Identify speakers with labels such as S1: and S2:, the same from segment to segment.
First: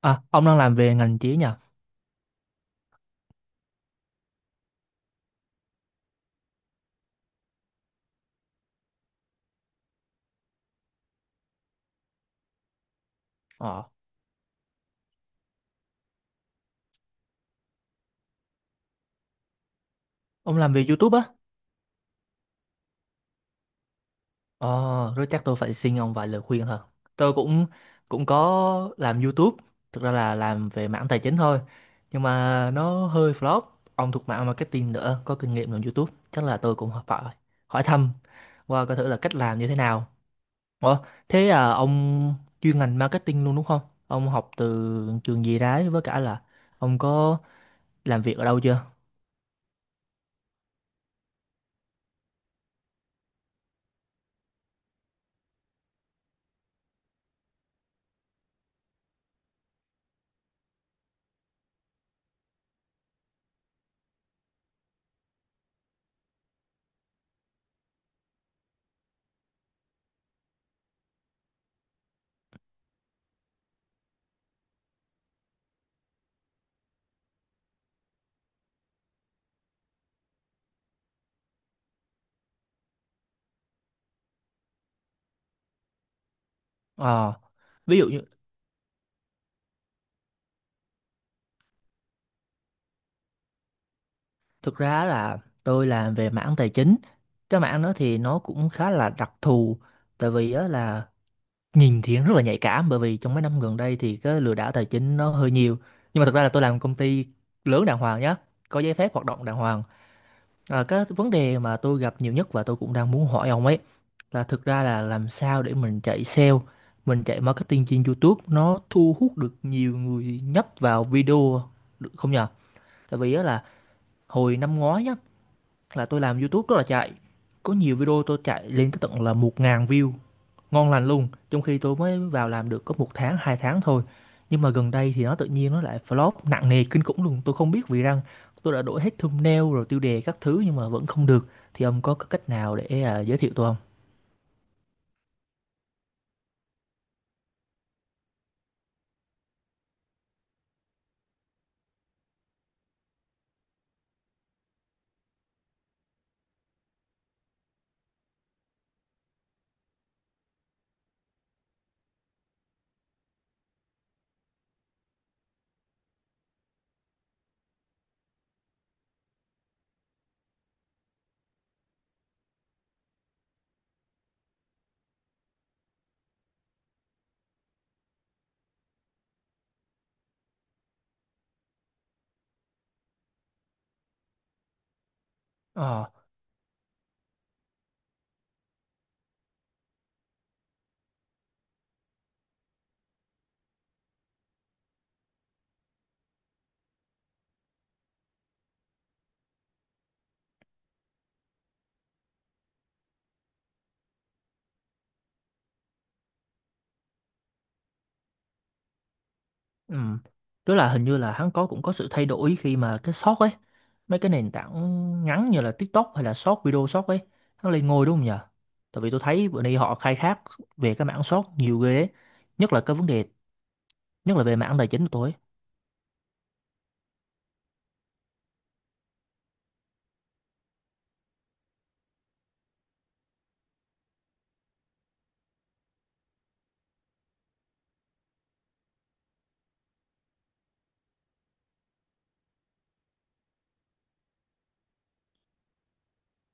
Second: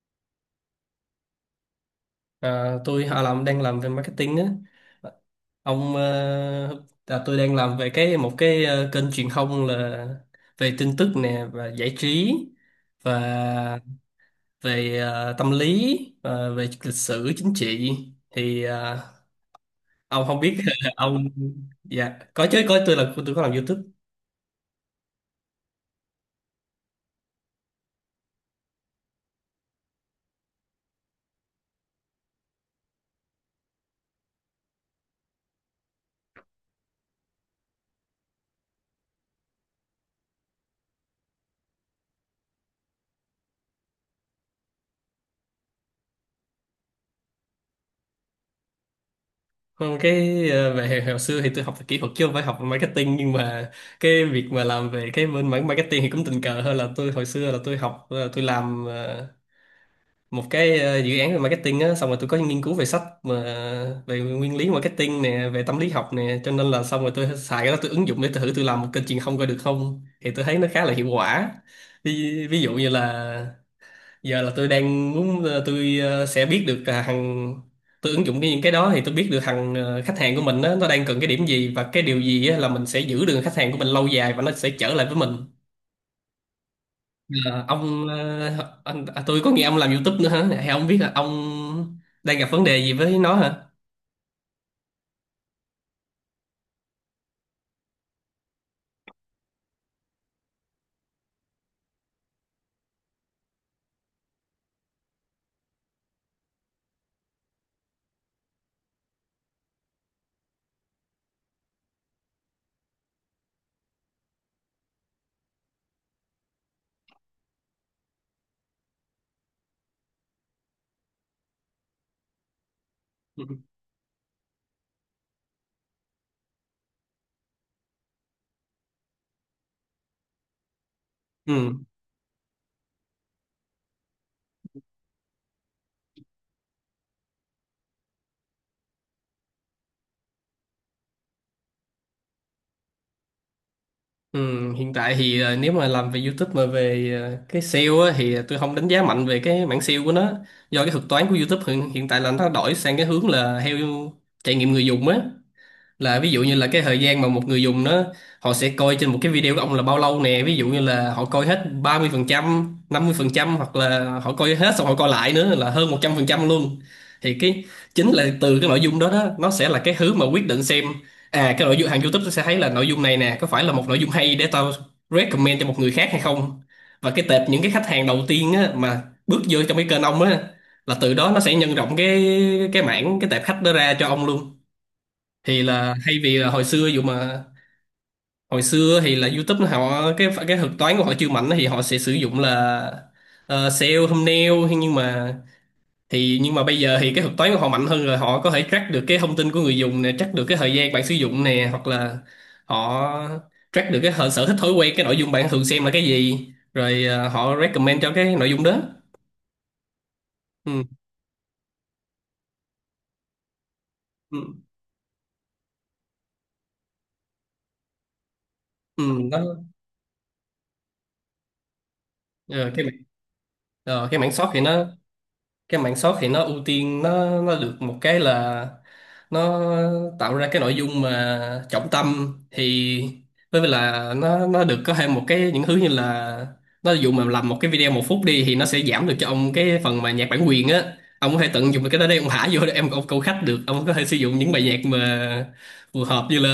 S1: À, ông đang làm về ngành trí nhỉ?
S2: Tôi họ làm đang làm về marketing á. Tôi đang làm về một kênh truyền thông là về tin tức nè và giải trí, và
S1: Ờ,
S2: về tâm lý, và về lịch sử chính trị, thì ờ, ông không biết
S1: ông làm về YouTube
S2: ông.
S1: á?
S2: Dạ có chứ, có, tôi có làm YouTube.
S1: Ờ, rồi chắc tôi phải xin ông vài lời khuyên thôi. Tôi cũng cũng có làm YouTube, thực ra là làm về mảng tài chính thôi. Nhưng mà nó hơi flop. Ông thuộc mảng marketing nữa, có kinh nghiệm làm YouTube, chắc là tôi cũng phải hỏi thăm qua coi thử là cách làm như thế nào. Ủa, thế à, ông chuyên ngành marketing luôn đúng không? Ông học từ trường gì đấy với cả là ông có làm việc ở đâu chưa?
S2: Còn về hồi xưa thì tôi học về kỹ thuật chứ không phải học về marketing, nhưng mà cái việc mà làm về cái bên mảng marketing thì cũng tình cờ hơn. Là tôi Hồi xưa là tôi làm một dự án về marketing á, xong rồi tôi có nghiên cứu về sách mà về nguyên lý marketing nè, về tâm lý học nè. Cho nên là xong rồi tôi xài cái đó, tôi ứng dụng để tôi thử tôi làm một kênh truyền thông coi được không, thì tôi thấy nó khá là hiệu quả. Ví dụ như là giờ là tôi đang muốn sẽ biết được là hàng, tôi ứng dụng cái những cái đó thì tôi biết được khách hàng của mình á, nó đang cần cái điểm gì và cái điều gì á, là mình sẽ giữ được khách hàng của mình lâu dài và nó sẽ trở lại với mình.
S1: Ờ,
S2: Ờ,
S1: ví dụ
S2: ông
S1: như
S2: ờ, anh, à, Tôi có nghe ông làm YouTube nữa hả? Hay ông biết là ông đang gặp vấn đề gì với nó hả?
S1: Thực ra là tôi làm về mảng tài chính. Cái mảng đó thì nó cũng khá là đặc thù, tại vì á là nhìn thì rất là nhạy cảm, bởi vì trong mấy năm gần đây thì cái lừa đảo tài chính nó hơi nhiều. Nhưng mà thực ra là tôi làm công ty lớn đàng hoàng nhá, có giấy phép hoạt động đàng hoàng. À, cái vấn đề mà tôi gặp nhiều nhất và tôi cũng đang muốn hỏi ông ấy là thực ra là làm sao để mình chạy sale, mình chạy marketing trên YouTube nó thu hút được nhiều người nhấp vào video được không nhờ? Tại vì á
S2: Ừ.
S1: là hồi năm ngoái nhá, là tôi làm YouTube rất là chạy, có nhiều video tôi chạy lên tới tận là 1.000 view ngon lành luôn, trong
S2: Ừ.
S1: khi tôi mới vào làm được có một tháng 2 tháng thôi. Nhưng mà gần đây thì nó tự nhiên nó lại flop nặng nề kinh khủng luôn, tôi không biết vì rằng tôi đã đổi hết thumbnail rồi tiêu đề các thứ nhưng mà vẫn không được. Thì ông có cách nào để giới thiệu tôi không?
S2: Ừ. Hiện tại thì nếu mà làm về YouTube mà về cái SEO á, thì tôi không đánh giá mạnh về cái mảng SEO của nó, do cái thuật toán của YouTube hiện tại là nó đổi sang cái hướng là theo trải nghiệm người dùng á. Là ví dụ như là cái thời gian mà một người dùng nó họ sẽ coi trên một cái video của ông là bao lâu nè, ví dụ như là họ coi hết ba mươi mươi phần trăm, năm mươi phần trăm, hoặc là họ coi hết xong họ coi lại nữa là hơn 100% luôn, thì cái chính là từ cái nội dung đó đó, nó sẽ là cái thứ mà quyết định xem à, cái nội dung hàng YouTube nó sẽ thấy là nội dung này nè có phải là một nội dung hay để tao recommend cho một người khác hay không. Và cái tệp những cái khách hàng đầu tiên á, mà bước vô trong cái kênh ông á, là từ đó nó sẽ nhân rộng cái mảng cái tệp khách đó ra cho ông luôn. Thì là
S1: Ờ.
S2: thay vì là hồi xưa dụ mà hồi xưa thì là YouTube họ, cái thuật toán của họ chưa mạnh thì họ sẽ sử dụng là SEO thumbnail. Thế nhưng mà thì nhưng mà bây giờ thì cái thuật toán của họ mạnh hơn rồi, họ có thể track được cái thông tin của người dùng nè, track được cái thời gian bạn sử dụng nè, hoặc là họ track được sở thích thói quen cái nội dung bạn thường xem là cái gì, rồi họ recommend cho cái nội dung đó.
S1: Ừ. Tức
S2: Ừ.
S1: là hình như là hắn cũng có sự thay đổi khi mà cái short ấy, mấy cái nền
S2: Ừ.
S1: tảng ngắn như là TikTok hay là short video short ấy, hắn lên ngôi đúng không nhờ? Tại
S2: Ừ.
S1: vì tôi
S2: Nó
S1: thấy bữa nay họ khai thác về cái mảng short nhiều ghê ấy,
S2: ờ,
S1: nhất là
S2: cái mảng-
S1: cái vấn đề,
S2: cái mảng
S1: nhất là
S2: short
S1: về
S2: thì
S1: mảng
S2: nó,
S1: tài chính của tôi ấy.
S2: cái mảng short thì nó ưu tiên, nó được một cái là nó tạo ra cái nội dung mà trọng tâm, thì với lại là nó được có thêm một cái những thứ như là nó dụ mà làm một cái video một phút đi thì nó sẽ giảm được cho ông cái phần mà nhạc bản quyền á. Ông có thể tận dụng được cái đó, đây ông thả vô để em ông câu khách được, ông có thể sử dụng những bài nhạc mà phù hợp. Như là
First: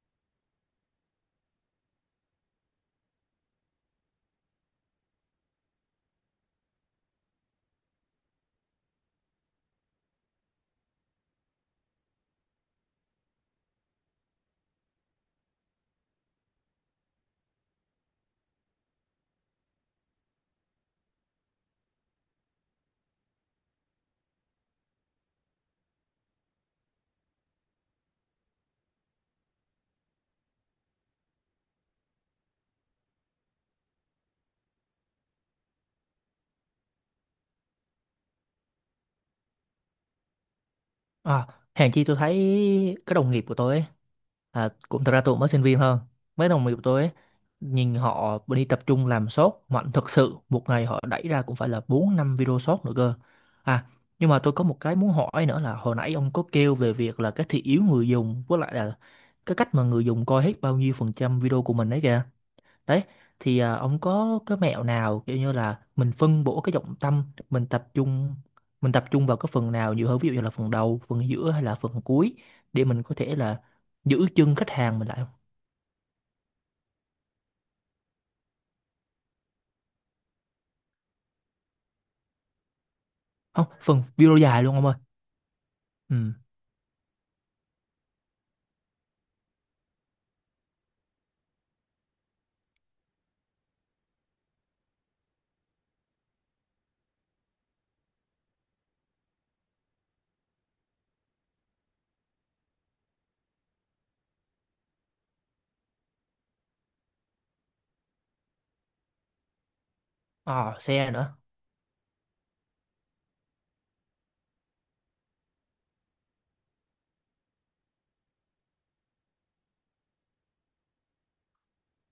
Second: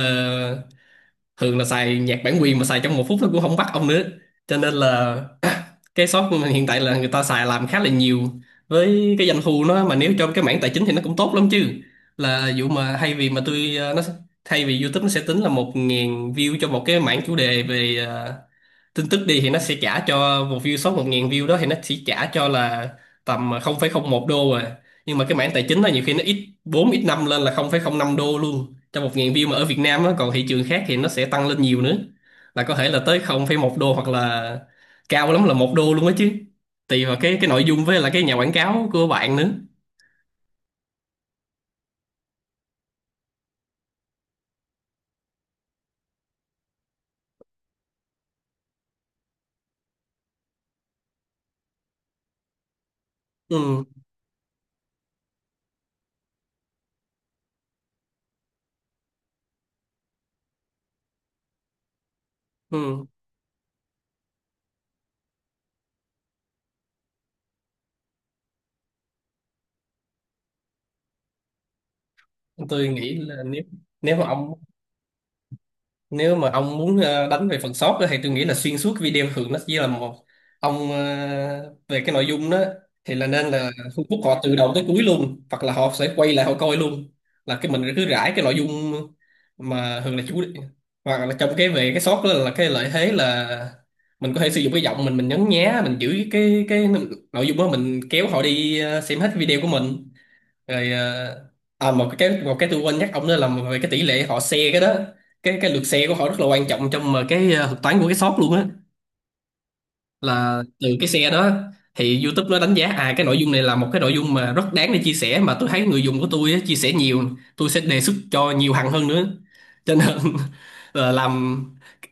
S2: thường là xài nhạc bản quyền mà xài trong một phút nó cũng không bắt ông nữa, cho nên là cái shop của mình hiện tại là người ta xài làm khá là nhiều. Với cái doanh thu nó mà nếu trong cái mảng tài chính thì nó cũng tốt lắm chứ. Là vụ mà thay vì mà tôi ờ, nó thay vì YouTube nó sẽ tính là một ngàn view cho một cái mảng chủ đề về tin tức đi, thì nó sẽ trả cho một view số 1.000 view đó thì nó sẽ trả cho là tầm 0,01 đô à. Nhưng mà cái mảng tài chính đó nhiều khi nó ít 4 ít 5 lên là 0,05 đô luôn cho 1.000 view, mà ở Việt Nam á. Còn thị trường khác thì nó sẽ tăng lên nhiều nữa, là có thể là tới 0,1 đô, hoặc là cao lắm là một đô luôn á chứ, tùy vào cái nội dung với là cái nhà quảng cáo của bạn nữa.
S1: À, hèn chi tôi thấy các đồng nghiệp của tôi ấy, cũng thật ra tôi cũng mới sinh viên hơn. Mấy đồng nghiệp của tôi ấy, nhìn họ đi tập trung làm shop mạnh thật sự. Một ngày họ đẩy ra cũng phải là 4 5 video shop nữa cơ.
S2: Ừ.
S1: À, nhưng mà tôi có một cái muốn hỏi nữa là hồi nãy ông có kêu về việc là cái thị hiếu người dùng với lại là cái cách mà người dùng coi hết bao nhiêu phần trăm video của mình đấy kìa đấy,
S2: Ừ.
S1: thì ông có cái mẹo nào kiểu như là mình phân bổ cái trọng tâm, mình tập trung mình tập trung vào cái phần nào nhiều hơn, ví dụ như là phần đầu phần giữa hay là phần cuối, để
S2: tôi
S1: mình
S2: nghĩ
S1: có thể
S2: là
S1: là
S2: nếu nếu mà
S1: giữ
S2: ông
S1: chân khách hàng mình lại không?
S2: Nếu mà ông muốn đánh về phần sót á, thì tôi nghĩ là xuyên suốt video thường nó chỉ là một, ông về cái nội dung đó thì là nên
S1: Không
S2: là thu
S1: phần
S2: hút
S1: video
S2: họ từ
S1: dài
S2: đầu
S1: luôn
S2: tới
S1: ông ơi.
S2: cuối luôn, hoặc là họ sẽ quay
S1: Ừ,
S2: lại họ coi luôn. Là cái mình cứ rải cái nội dung mà thường là chủ, hoặc là trong cái về cái sót đó, là cái lợi thế là mình có thể sử dụng cái giọng mình nhấn nhá, mình giữ cái nội dung đó, mình kéo họ đi xem hết video của mình. Rồi ờ, à Một cái, tôi quên nhắc ông nữa là về cái tỷ lệ họ share cái đó, cái lượt share của họ rất là quan trọng trong thuật toán của cái shop luôn á. Là
S1: ờ
S2: từ cái
S1: xe
S2: share
S1: nữa,
S2: đó thì YouTube nó đánh giá à, cái nội dung này là một cái nội dung mà rất đáng để chia sẻ, mà tôi thấy người dùng của tôi á, chia sẻ nhiều, tôi sẽ đề xuất cho nhiều hàng hơn nữa. Cho nên là làm,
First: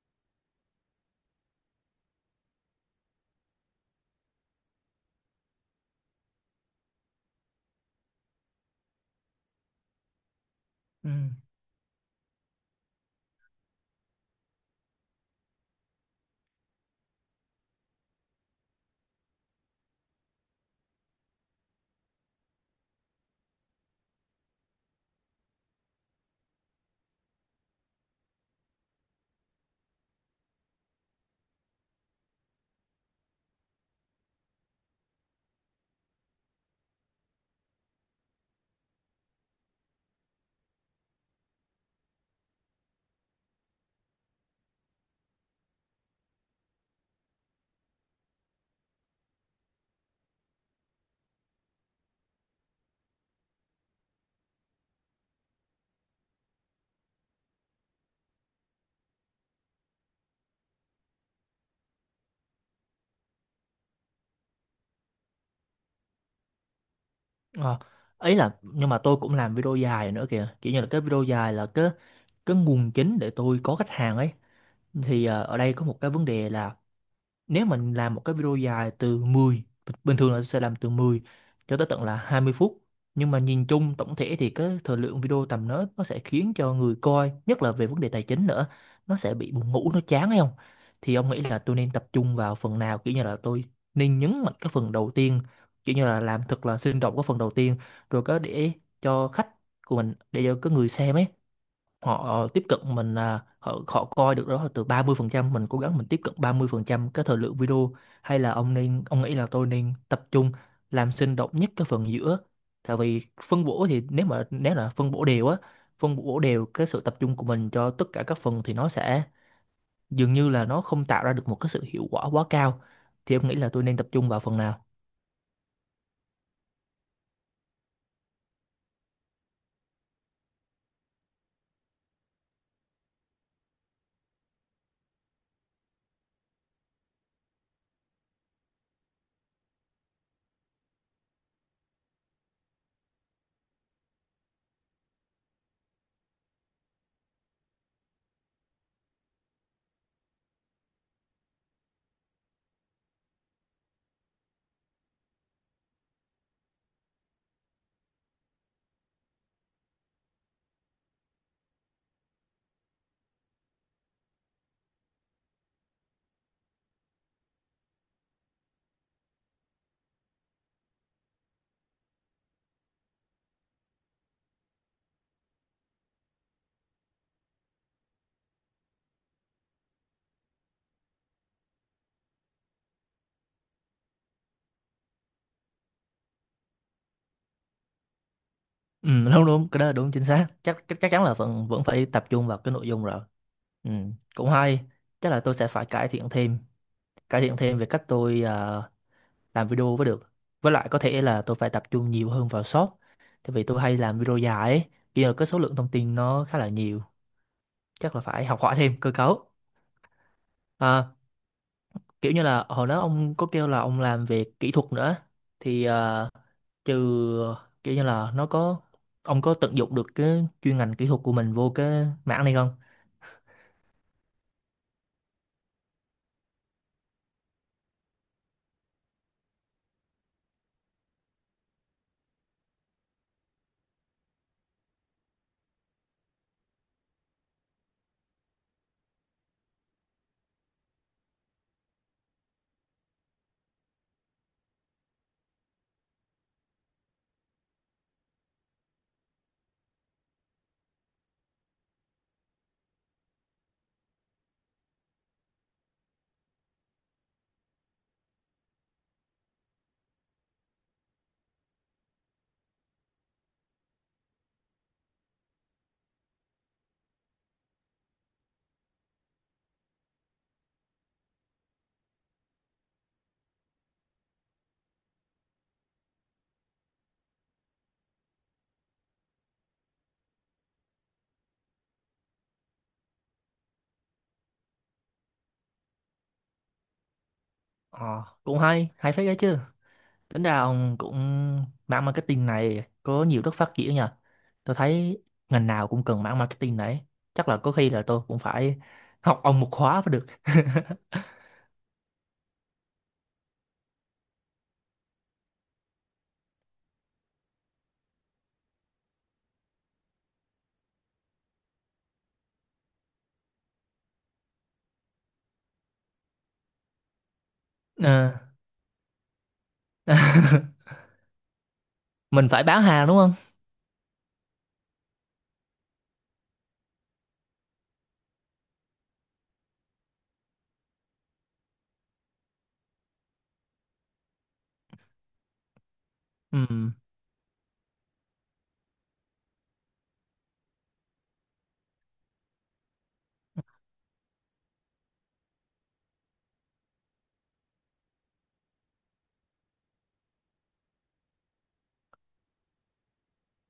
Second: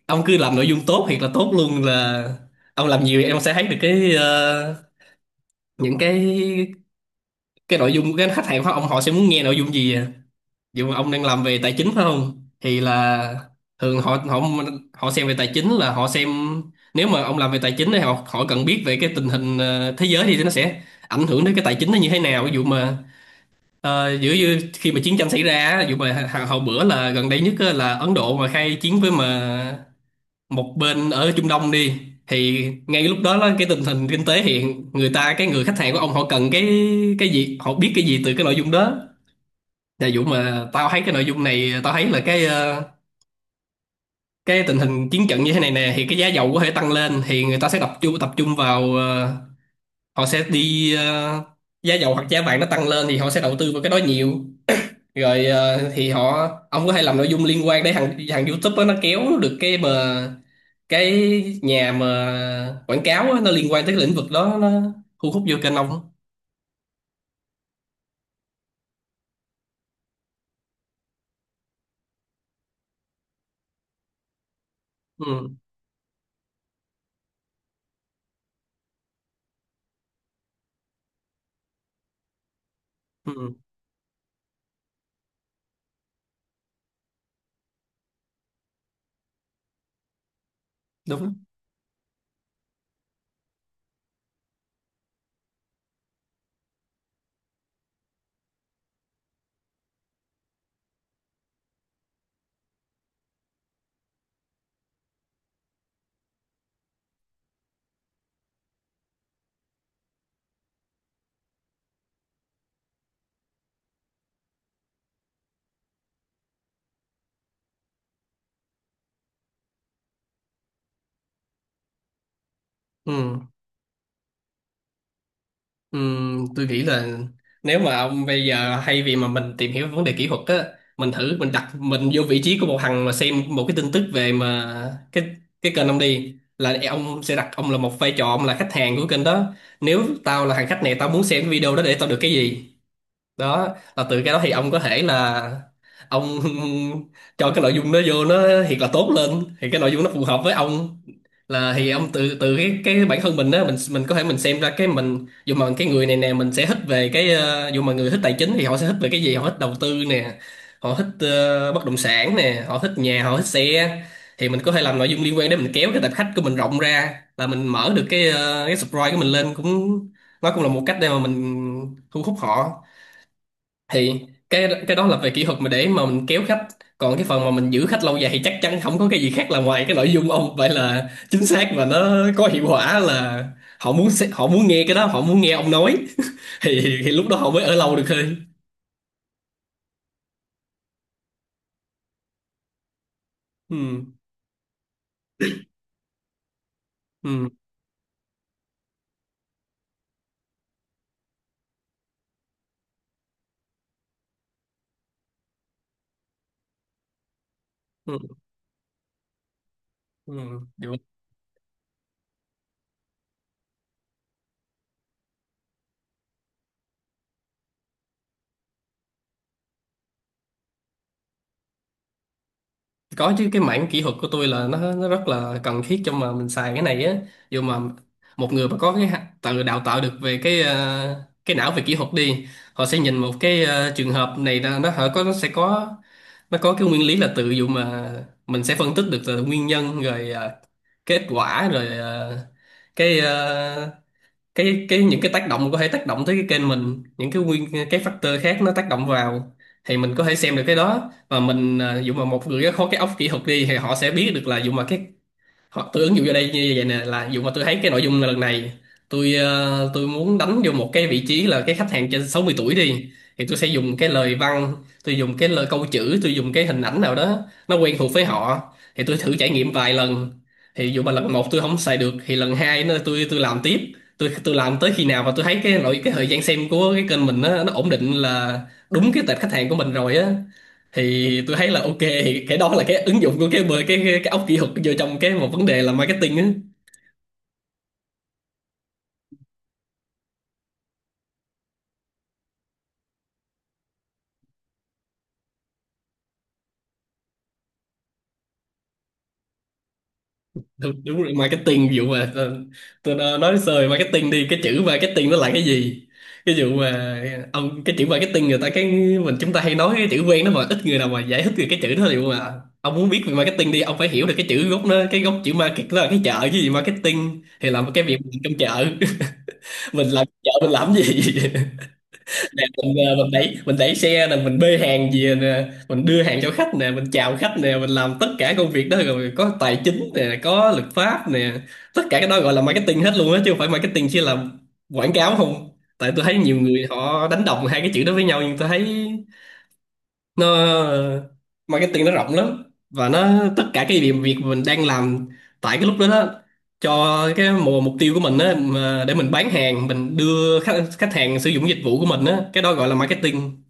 S2: ông cứ làm nội dung tốt thiệt là tốt luôn, là ông làm nhiều em sẽ thấy được những cái nội dung của cái khách hàng của ông họ sẽ muốn nghe nội dung gì à. Dù mà ông
S1: ừ,
S2: đang làm về tài chính phải không, thì là thường họ họ họ xem về tài chính là họ xem, nếu mà ông làm về tài chính thì họ họ cần biết về cái tình hình thế giới, thì nó sẽ ảnh hưởng đến cái tài chính nó như thế nào. Ví dụ mà giữa như khi mà chiến tranh xảy ra á, ví dụ mà hồi bữa là gần đây nhất á, là Ấn Độ mà khai chiến với mà một bên ở Trung Đông đi, thì ngay lúc đó là cái tình hình kinh tế hiện, người ta cái người khách hàng của ông họ cần cái gì họ biết cái gì từ cái nội dung đó. Dạ Dũng mà tao thấy cái nội dung này, tao thấy là cái tình hình chiến trận như thế này nè thì cái giá dầu có thể tăng lên, thì người ta sẽ tập trung vào họ sẽ đi giá dầu hoặc giá vàng nó tăng lên thì họ sẽ đầu tư vào cái đó nhiều. Thì họ, ông có thể làm nội dung liên quan để thằng thằng YouTube á, nó kéo được cái mà cái nhà mà quảng cáo á, nó liên quan tới cái lĩnh vực đó nó thu hút vô kênh ông.
S1: ờ ấy là nhưng mà tôi cũng làm video dài nữa kìa, kiểu như là cái video dài là cái nguồn chính để tôi có khách hàng ấy. Thì
S2: Ừ,
S1: ở đây có một cái vấn đề là nếu mình làm một cái video dài từ 10, bình thường là tôi sẽ làm từ 10 cho tới tận là 20 phút, nhưng mà
S2: ừ,
S1: nhìn chung tổng thể thì cái thời lượng video tầm đó nó sẽ khiến cho người coi, nhất là về vấn đề tài chính nữa, nó sẽ bị buồn ngủ nó chán hay không. Thì ông
S2: đúng
S1: nghĩ là tôi nên tập trung vào phần nào, kiểu như là tôi nên nhấn mạnh cái phần đầu tiên, kiểu như là làm thật là sinh động cái phần đầu tiên, rồi có để cho khách của mình, để cho cái người xem ấy, họ tiếp cận mình, là họ họ coi được đó là từ 30%, mình cố gắng mình tiếp cận 30% cái thời lượng video, hay là ông nghĩ là tôi nên tập trung làm sinh động nhất cái phần giữa. Tại vì phân bổ thì nếu là phân bổ đều á, phân bổ đều cái sự tập trung của mình cho tất cả các phần thì nó sẽ dường như là nó không tạo ra được một cái sự hiệu quả quá cao. Thì
S2: ừ.
S1: ông nghĩ là tôi nên tập trung vào phần nào?
S2: Tôi nghĩ là nếu mà ông bây giờ hay vì mà mình tìm hiểu vấn đề kỹ thuật á, mình thử mình đặt mình vô vị trí của một thằng mà xem một cái tin tức về mà cái cái kênh ông đi, là ông sẽ đặt ông là một vai trò, ông là khách hàng của kênh đó. Nếu tao là thằng khách này, tao muốn xem cái video đó để tao được cái gì. Đó là từ cái đó thì ông có thể là ông cho cái nội dung nó vô, nó thiệt là tốt lên, thì cái nội dung nó phù hợp với ông. Là thì ông từ từ cái bản thân mình á, mình có thể mình xem ra cái mình, dù mà cái người này nè mình sẽ thích về cái dù mà người thích tài chính thì họ sẽ thích về cái gì, họ thích đầu tư nè, họ thích bất động sản nè, họ thích nhà, họ thích xe, thì mình có thể làm nội dung liên quan để mình kéo cái tập khách của mình rộng ra, là mình mở được cái cái subscribe của mình lên cũng, nó cũng là một cách để mà mình thu hút họ. Thì cái đó là về kỹ thuật mà để mà mình kéo khách. Còn cái phần mà mình giữ khách lâu dài thì chắc chắn không có cái gì khác là ngoài cái nội dung ông vậy là chính xác và nó có hiệu quả, là họ muốn nghe cái đó, họ muốn nghe ông nói. Thì lúc đó họ mới ở lâu được thôi.
S1: Ừ, đúng đúng, cái đó là đúng chính xác, chắc chắc chắn là vẫn vẫn phải tập trung vào cái nội dung rồi. Ừ,
S2: Ừ,
S1: cũng hay, chắc là tôi sẽ phải cải thiện thêm cải
S2: ừ,
S1: thiện thêm về cách tôi làm video mới được, với lại có thể là tôi phải tập trung nhiều hơn vào short, tại vì tôi hay làm video dài ấy, kia là cái số lượng thông tin nó khá là nhiều, chắc
S2: ừ,
S1: là phải học hỏi thêm cơ cấu.
S2: ừ, được.
S1: À, kiểu như là hồi đó ông có kêu là ông làm về kỹ thuật nữa, thì trừ kiểu như là nó có, ông có tận dụng được cái chuyên ngành kỹ thuật của mình vô cái mảng này không?
S2: Có chứ, cái mảng kỹ thuật của tôi là nó rất là cần thiết cho mà mình xài cái này á. Dù mà một người mà có cái tự đào tạo được về cái cái não về kỹ thuật đi, họ sẽ nhìn một cái trường hợp này là nó họ có, nó sẽ có, nó có cái nguyên lý là tự, dụ mà mình sẽ phân tích được là nguyên nhân rồi à, kết quả rồi à, cái à, cái những cái tác động có thể tác động tới cái kênh mình, những cái nguyên, cái factor khác nó tác động vào, thì mình có thể xem được cái đó. Và mình à, dụ mà một người có cái óc kỹ thuật đi thì họ sẽ biết được, là dụ mà cái, hoặc tôi ứng dụng vô đây như vậy nè, là dù mà tôi thấy cái nội dung lần này, tôi muốn đánh vô một cái vị trí là cái khách hàng trên 60 tuổi đi, thì tôi sẽ dùng cái lời văn, tôi dùng cái lời câu chữ, tôi dùng cái hình ảnh nào đó nó quen thuộc với họ, thì tôi thử trải nghiệm vài lần. Thì dù mà lần một tôi không xài được thì lần hai nó tôi làm tiếp, tôi làm tới khi nào mà tôi thấy cái cái thời gian xem của cái kênh mình nó ổn định, là đúng cái tệp khách hàng của mình rồi á, thì tôi thấy là ok, thì cái đó là cái ứng dụng của cái bờ cái, cái óc kỹ thuật vô trong cái một vấn đề là marketing á.
S1: Ờ, cũng hay, hay phết đấy chứ. Tính ra ông cũng mảng marketing này có nhiều đất phát triển nha. Tôi thấy ngành nào cũng cần mảng marketing đấy. Chắc là có khi là tôi cũng phải học ông một khóa mới được.
S2: Đúng, đúng rồi, marketing, ví dụ mà tôi nói sơ về marketing đi, cái chữ marketing nó là cái gì, cái dụ mà ông, cái chữ marketing người ta cái, mình chúng ta hay nói cái chữ quen đó mà ít người nào mà giải thích được cái chữ đó. Liệu mà ông muốn biết về marketing đi, ông phải hiểu được cái chữ gốc nó, cái gốc chữ market là cái chợ chứ gì, marketing thì là cái việc
S1: Ờ.
S2: mình trong chợ. Mình làm chợ mình làm gì,
S1: Mình phải
S2: nè
S1: bán
S2: mình
S1: hàng đúng
S2: mình
S1: không?
S2: đẩy mình đẩy xe nè, mình bê hàng về nè, mình đưa hàng cho khách nè, mình chào khách nè, mình làm tất cả công việc đó, rồi có tài chính nè, có luật pháp nè, tất cả cái đó gọi là marketing hết luôn á, chứ không phải marketing chỉ là quảng cáo không. Tại tôi thấy nhiều người
S1: Ừ.
S2: họ đánh đồng hai cái chữ đó với nhau, nhưng tôi thấy nó, marketing nó rộng lắm, và nó tất cả cái việc việc mình đang làm tại cái lúc đó đó, cho cái mục mục tiêu của mình á, mà để mình bán hàng, mình đưa khách khách hàng sử dụng dịch vụ của mình á, cái đó gọi là marketing.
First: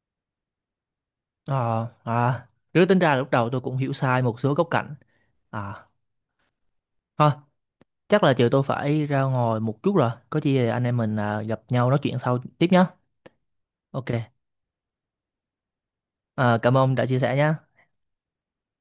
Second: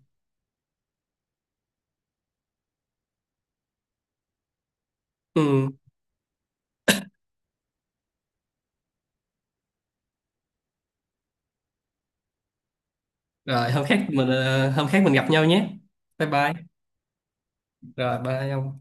S1: Ờ, à, cứ tính ra lúc đầu tôi cũng hiểu sai một số góc cạnh.
S2: Ừ.
S1: À, thôi, chắc là chiều tôi phải ra ngoài một chút rồi. Có gì anh em mình gặp nhau nói chuyện sau tiếp nhé.
S2: Rồi
S1: Ok,
S2: hôm khác mình gặp nhau nhé. Bye bye.
S1: cảm ơn ông đã chia sẻ nhé.
S2: Rồi bye ông.